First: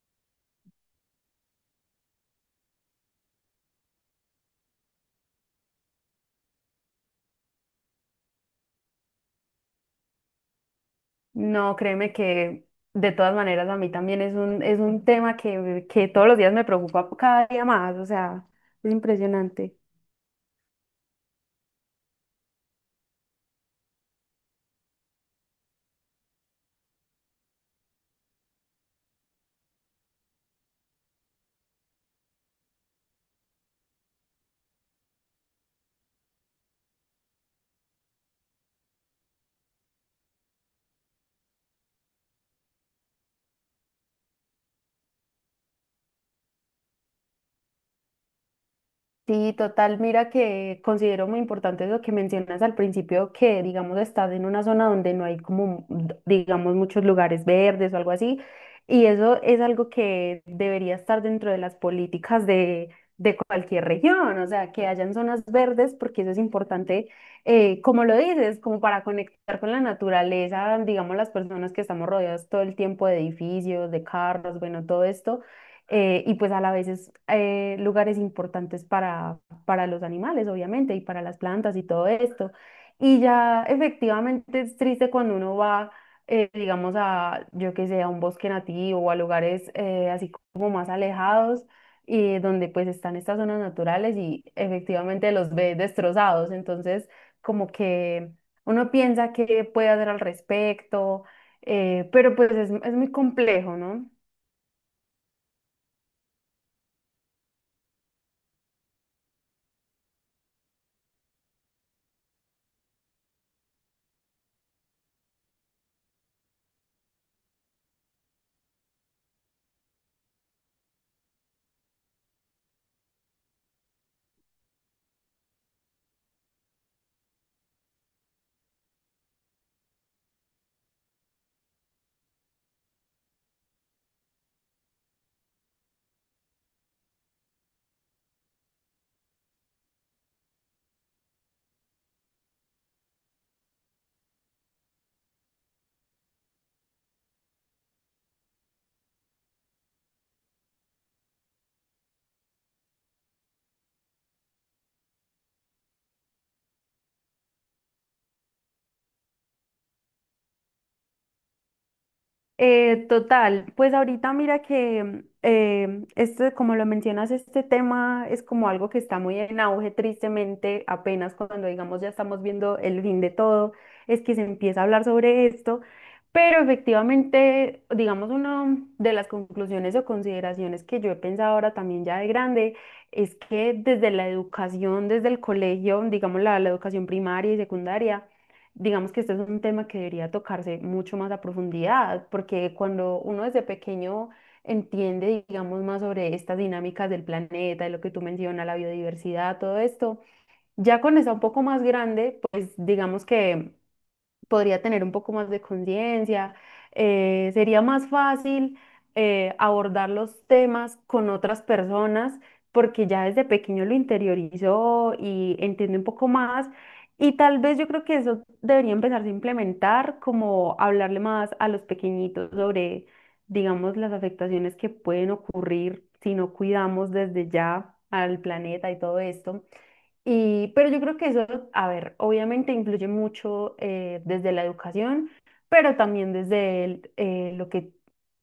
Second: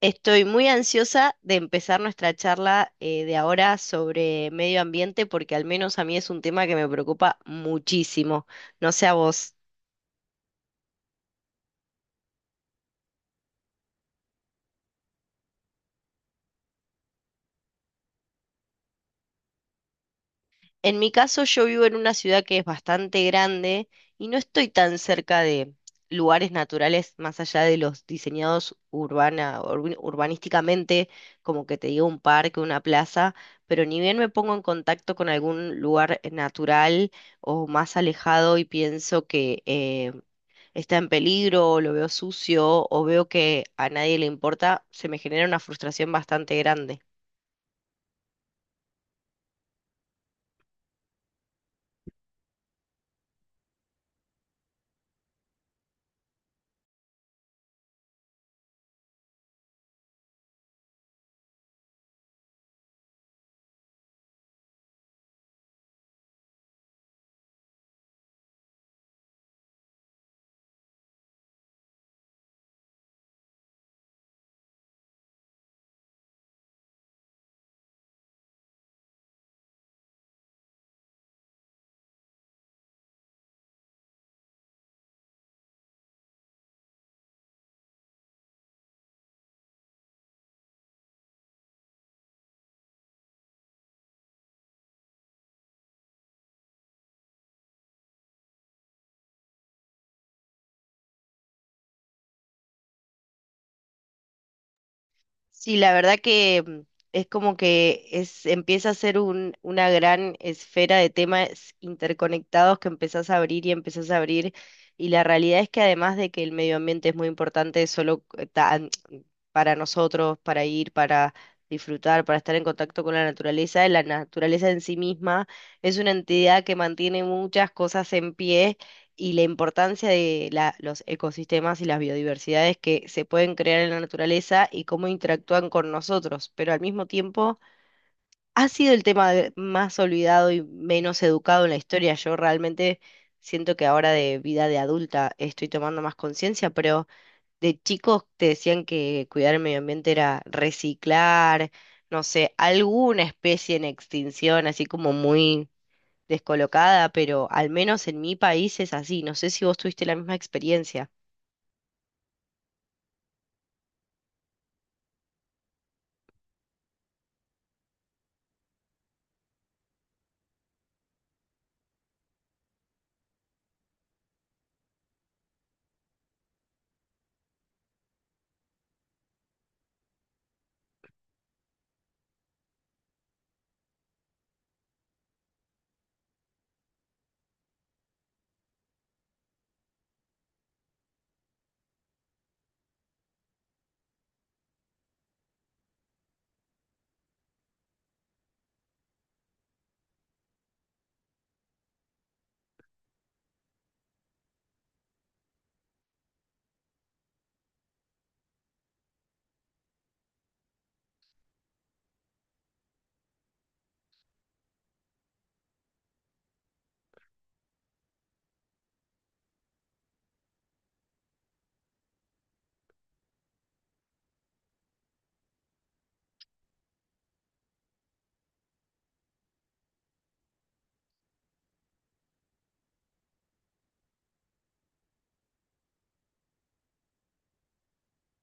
Estoy muy ansiosa de empezar nuestra charla de ahora sobre medio ambiente porque al menos a mí es un tema que me preocupa muchísimo. No sé a vos. No, créeme que de todas maneras a mí también es un tema que todos los días me preocupa cada día más, o sea, es impresionante. En mi caso, yo vivo en una ciudad que es bastante grande y no estoy tan cerca de lugares naturales más allá de los diseñados urbanísticamente, como que te digo un parque, una plaza, pero ni bien me pongo en contacto con algún lugar natural o más alejado y pienso que está en peligro, o lo veo sucio, o veo que a nadie le importa, se me genera una frustración bastante grande. Sí, total. Mira que considero muy importante lo que mencionas al principio, que digamos estás en una zona donde no hay como, digamos, muchos lugares verdes o algo así. Y eso es algo que debería estar dentro de las políticas de cualquier región, o sea, que hayan zonas verdes, porque eso es importante, como lo dices, como para conectar con la naturaleza, digamos, las personas que estamos rodeadas todo el tiempo de edificios, de carros, bueno, todo esto y pues a la vez es lugares importantes para los animales, obviamente, y para las plantas y todo esto. Y ya efectivamente es triste cuando uno va, digamos, a, yo qué sé, a un bosque nativo o a lugares así como más alejados, y donde pues están estas zonas naturales y efectivamente los ve destrozados. Entonces, como que uno piensa qué puede hacer al respecto, pero pues es muy complejo, ¿no? Sí, la verdad que es como que es, empieza a ser una gran esfera de temas interconectados que empezás a abrir y empezás a abrir. Y la realidad es que además de que el medio ambiente es muy importante solo para nosotros, para ir, para disfrutar, para estar en contacto con la naturaleza en sí misma es una entidad que mantiene muchas cosas en pie y la importancia de los ecosistemas y las biodiversidades que se pueden crear en la naturaleza y cómo interactúan con nosotros, pero al mismo tiempo ha sido el tema más olvidado y menos educado en la historia. Yo realmente siento que ahora de vida de adulta estoy tomando más conciencia, pero de chicos te decían que cuidar el medio ambiente era reciclar, no sé, alguna especie en extinción, así como muy descolocada, pero al menos en mi país es así. No sé si vos tuviste la misma experiencia. Total, pues ahorita mira que este, como lo mencionas, este tema es como algo que está muy en auge, tristemente, apenas cuando digamos ya estamos viendo el fin de todo, es que se empieza a hablar sobre esto, pero efectivamente, digamos, una de las conclusiones o consideraciones que yo he pensado ahora también ya de grande es que desde la educación, desde el colegio, digamos la educación primaria y secundaria, digamos que este es un tema que debería tocarse mucho más a profundidad, porque cuando uno desde pequeño entiende, digamos, más sobre estas dinámicas del planeta, de lo que tú mencionas, la biodiversidad, todo esto, ya con esa un poco más grande, pues digamos que podría tener un poco más de conciencia, sería más fácil abordar los temas con otras personas porque ya desde pequeño lo interiorizó y entiende un poco más. Y tal vez yo creo que eso debería empezarse a implementar, como hablarle más a los pequeñitos sobre, digamos, las afectaciones que pueden ocurrir si no cuidamos desde ya al planeta y todo esto. Y, pero yo creo que eso, a ver, obviamente influye mucho desde la educación, pero también desde el, lo que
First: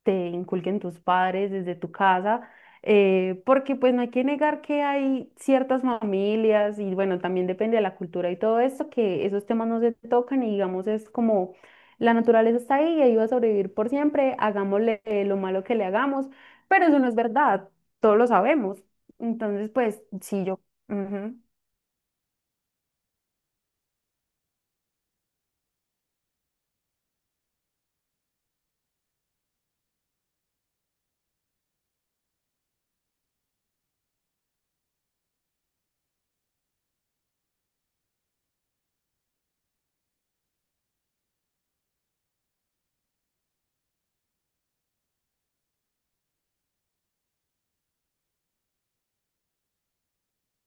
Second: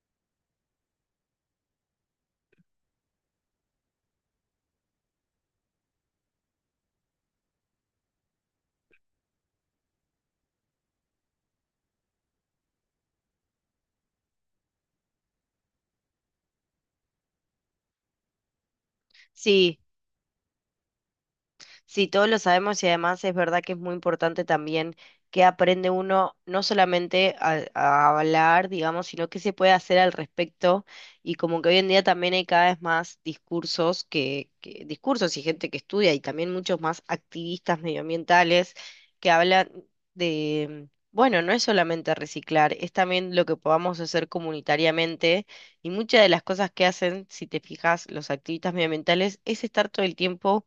te inculquen tus padres, desde tu casa, porque pues no hay que negar que hay ciertas familias y bueno, también depende de la cultura y todo esto, que esos temas no se tocan y digamos es como la naturaleza está ahí y ahí va a sobrevivir por siempre, hagámosle lo malo que le hagamos, pero eso no es verdad, todos lo sabemos. Entonces, Sí, pues sí, yo... ujú. Sí, todos lo sabemos y además es verdad que es muy importante también que aprende uno no solamente a hablar, digamos, sino que se puede hacer al respecto, y como que hoy en día también hay cada vez más discursos discursos y gente que estudia y también muchos más activistas medioambientales que hablan de, bueno, no es solamente reciclar, es también lo que podamos hacer comunitariamente. Y muchas de las cosas que hacen, si te fijas, los activistas medioambientales es estar todo el tiempo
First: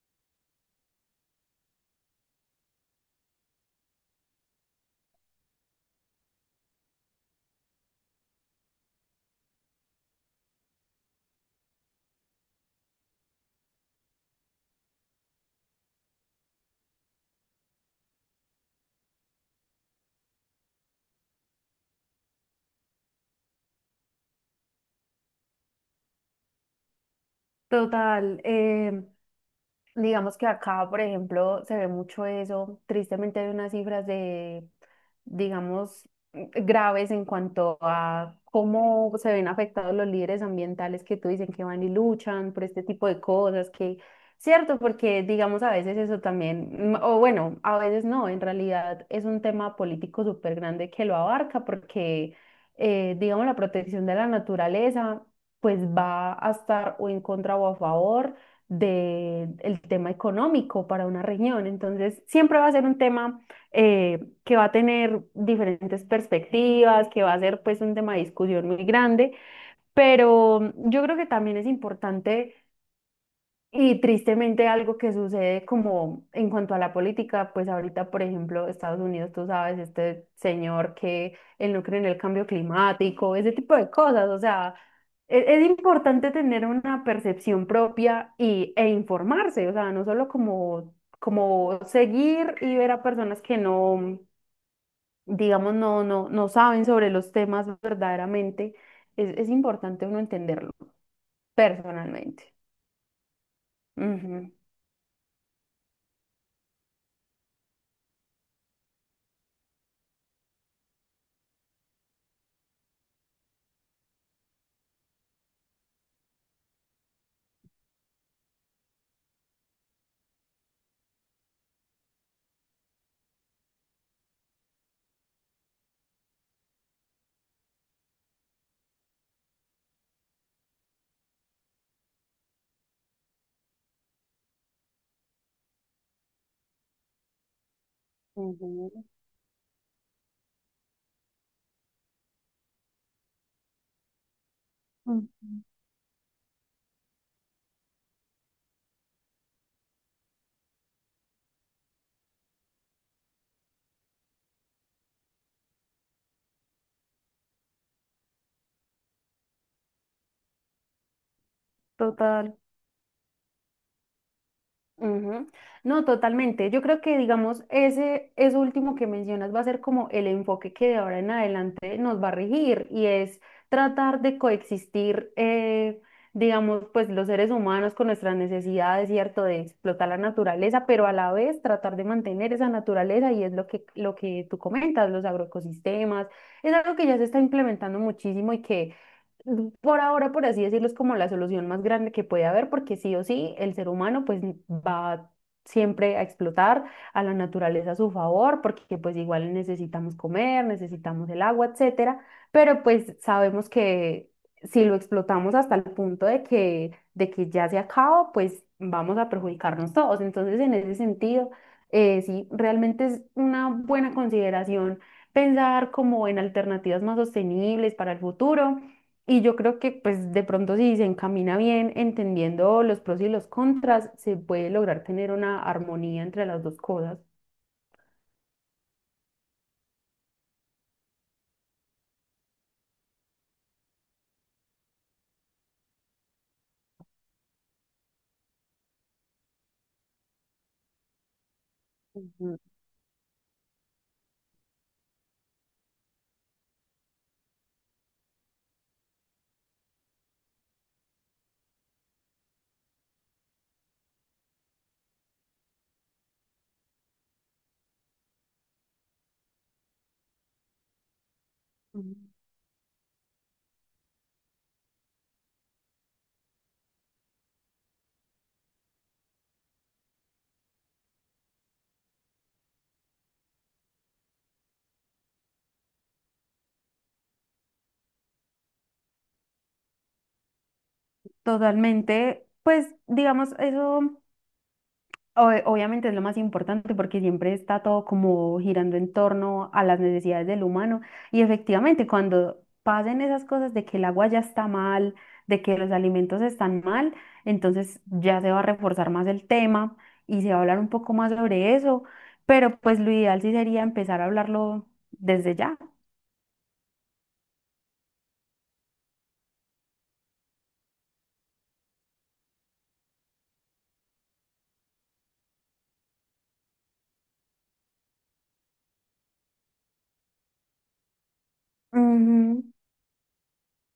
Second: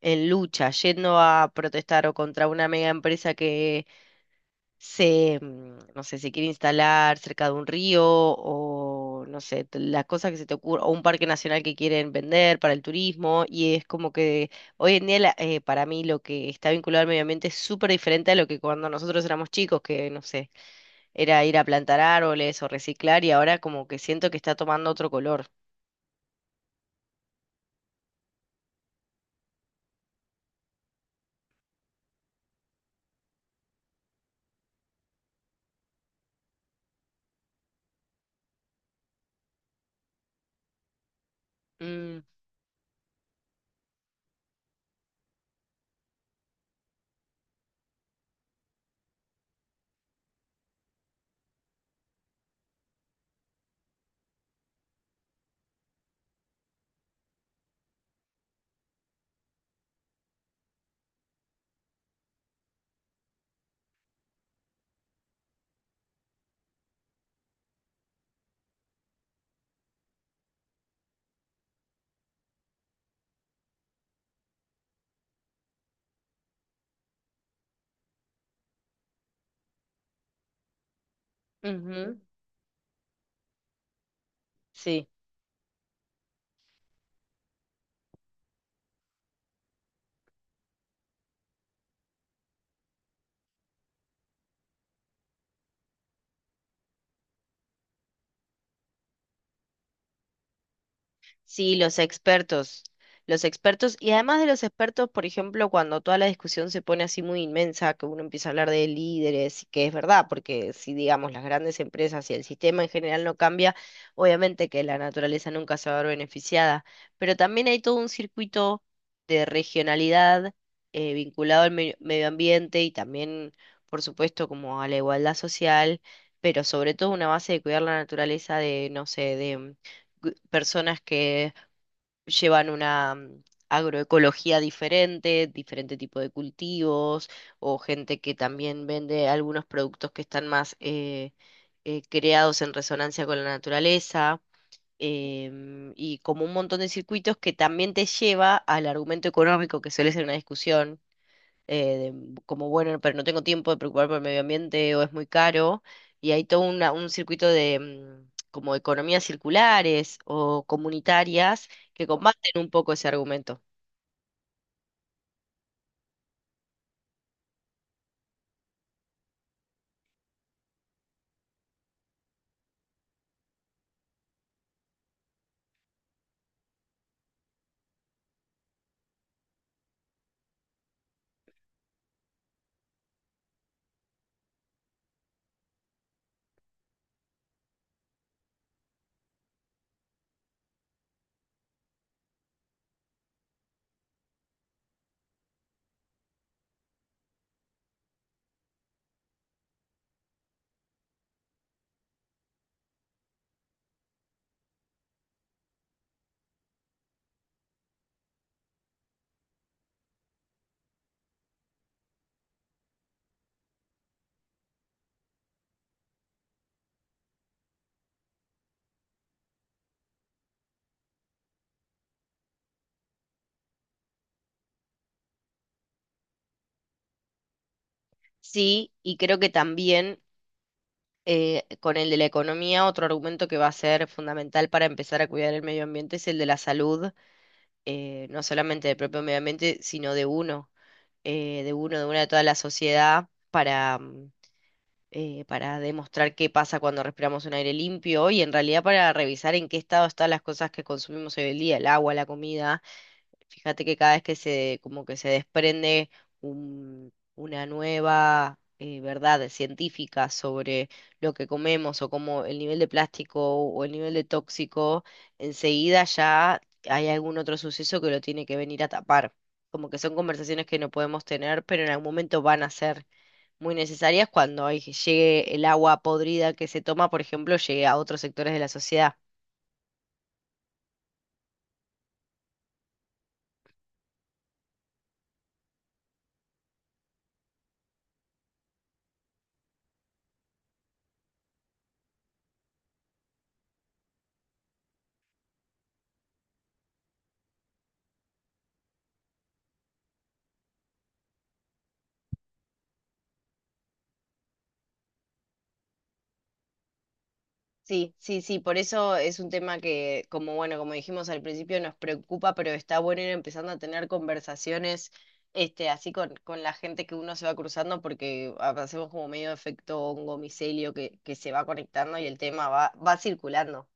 en lucha, yendo a protestar o contra una mega empresa que se, no sé, se quiere instalar cerca de un río o, no sé, las cosas que se te ocurren, o un parque nacional que quieren vender para el turismo. Y es como que hoy en día para mí lo que está vinculado al medio ambiente es súper diferente a lo que cuando nosotros éramos chicos, que, no sé, era ir a plantar árboles o reciclar, y ahora como que siento que está tomando otro color. Total. Digamos que acá, por ejemplo, se ve mucho eso. Tristemente hay unas cifras de, digamos, graves en cuanto a cómo se ven afectados los líderes ambientales que tú dicen que van y Mm, luchan por este tipo de cosas, que, cierto, porque digamos a veces eso también, o bueno, a veces no, en realidad es un tema político súper grande que lo abarca porque, digamos, la protección de la naturaleza pues va a estar o en contra o a favor del tema económico para una región. Entonces, siempre va a ser un tema que va a tener diferentes perspectivas, que va a ser pues un tema de discusión muy grande, pero yo creo que también es importante y tristemente algo que sucede como en cuanto a la política, pues ahorita, por ejemplo, Estados Unidos, tú sabes, este señor que él no cree en ujú. el cambio climático, ese tipo de cosas, o sea, Sí. Es, importante tener una percepción propia y, e informarse, o sea, no solo como, como seguir y ver a personas que no, digamos, no saben sobre los temas verdaderamente, es importante uno entenderlo Sí, personalmente. Los expertos, y además de Ujú. los expertos, por ejemplo, cuando toda la discusión se pone así muy inmensa, que uno empieza a hablar de líderes, y que es verdad, porque si digamos las grandes empresas y el sistema en general no cambia, obviamente que la naturaleza nunca se va a ver beneficiada, pero también hay todo un circuito de regionalidad vinculado al medio ambiente y también, por supuesto, como a la igualdad social, pero sobre todo una base de cuidar la naturaleza de, no sé, de personas que llevan una agroecología diferente, diferente tipo de cultivos, o gente que también Ujú. vende algunos productos que están más creados en resonancia con la naturaleza. Ujú. Y como un montón de circuitos que también te lleva al argumento económico que suele ser una discusión como bueno, pero no tengo tiempo de preocuparme por el medio ambiente o es muy caro, y hay un circuito de como economías circulares o comunitarias que Total. combaten un poco ese argumento. Ujú. No, totalmente. Yo creo que, digamos, ese, eso último que mencionas va a ser como el enfoque que de ahora en adelante nos va a regir y es tratar de coexistir, digamos, pues los seres humanos con nuestras necesidades, ¿cierto? De explotar la naturaleza, pero a la vez tratar de mantener esa naturaleza y es lo que tú comentas, los agroecosistemas. Es algo que ya se está implementando muchísimo y que por ahora, por así decirlo, es como la solución más grande que puede haber, porque sí o sí, el ser humano pues va siempre a explotar a la naturaleza a su favor, porque pues igual necesitamos comer, necesitamos el agua, etcétera, pero pues sabemos que si lo explotamos hasta el punto de que ya se acaba, pues vamos a perjudicarnos todos. Entonces, en ese sentido, sí, realmente es una buena consideración pensar como en alternativas más sostenibles para el futuro y yo creo que pues de pronto si se encamina bien entendiendo los pros y los contras, se puede lograr tener una armonía entre las dos cosas. Sí, y creo que también con el de la economía, otro argumento que va a ser fundamental para empezar a cuidar el medio ambiente es el de la salud, no solamente del propio medio ambiente, sino de uno, de una de toda la Ujú, sociedad, para demostrar qué pasa cuando respiramos un aire limpio y en realidad para revisar en qué estado están las cosas que consumimos hoy en día, el agua, la comida. Fíjate que cada vez que se, como que se desprende una nueva verdad científica sobre lo que comemos o ujú. como el nivel de plástico o el nivel de tóxico, enseguida ya hay algún otro suceso que lo tiene que venir a tapar. Como que son conversaciones que no podemos tener, pero en algún momento van a ser muy necesarias cuando llegue el agua podrida que se toma, por ejemplo, llegue a otros sectores de la sociedad. Totalmente, pues digamos eso, obviamente es lo más importante porque siempre está todo como girando en torno a las necesidades del humano y efectivamente cuando pasen esas cosas de que el agua ya está mal, de que los alimentos están mal, entonces ya se va a reforzar más el tema y se va a hablar un poco más sobre eso, pero pues lo ideal sí sería empezar a hablarlo desde ya. Sí, sí, sí, por eso es un tema que, como bueno, como dijimos al principio, nos preocupa, pero está bueno ir empezando a tener conversaciones, este, así con la gente que uno se va cruzando, porque hacemos como medio efecto hongo micelio que se va conectando y el Ujú. tema va, va circulando.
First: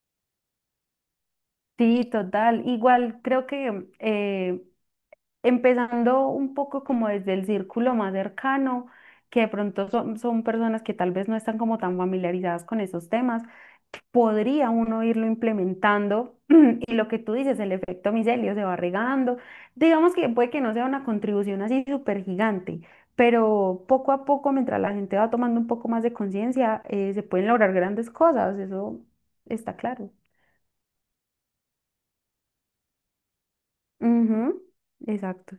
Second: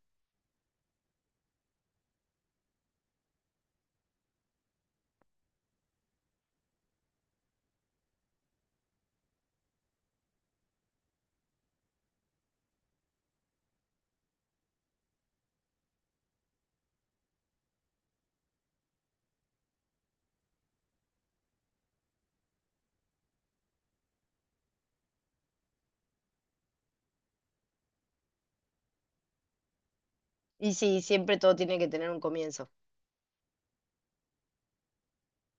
Sí, total. Igual creo que empezando un poco como desde el círculo más cercano, que de pronto son, son personas que tal vez no están como tan familiarizadas con esos temas, podría uno irlo implementando y lo que tú dices, el efecto micelio se va regando. Digamos que puede que no sea una contribución así súper gigante, pero poco a poco, mientras la gente va tomando un poco más de conciencia, se pueden lograr grandes cosas, eso está claro. Y sí, siempre todo tiene que tener un comienzo. Ujú, exacto.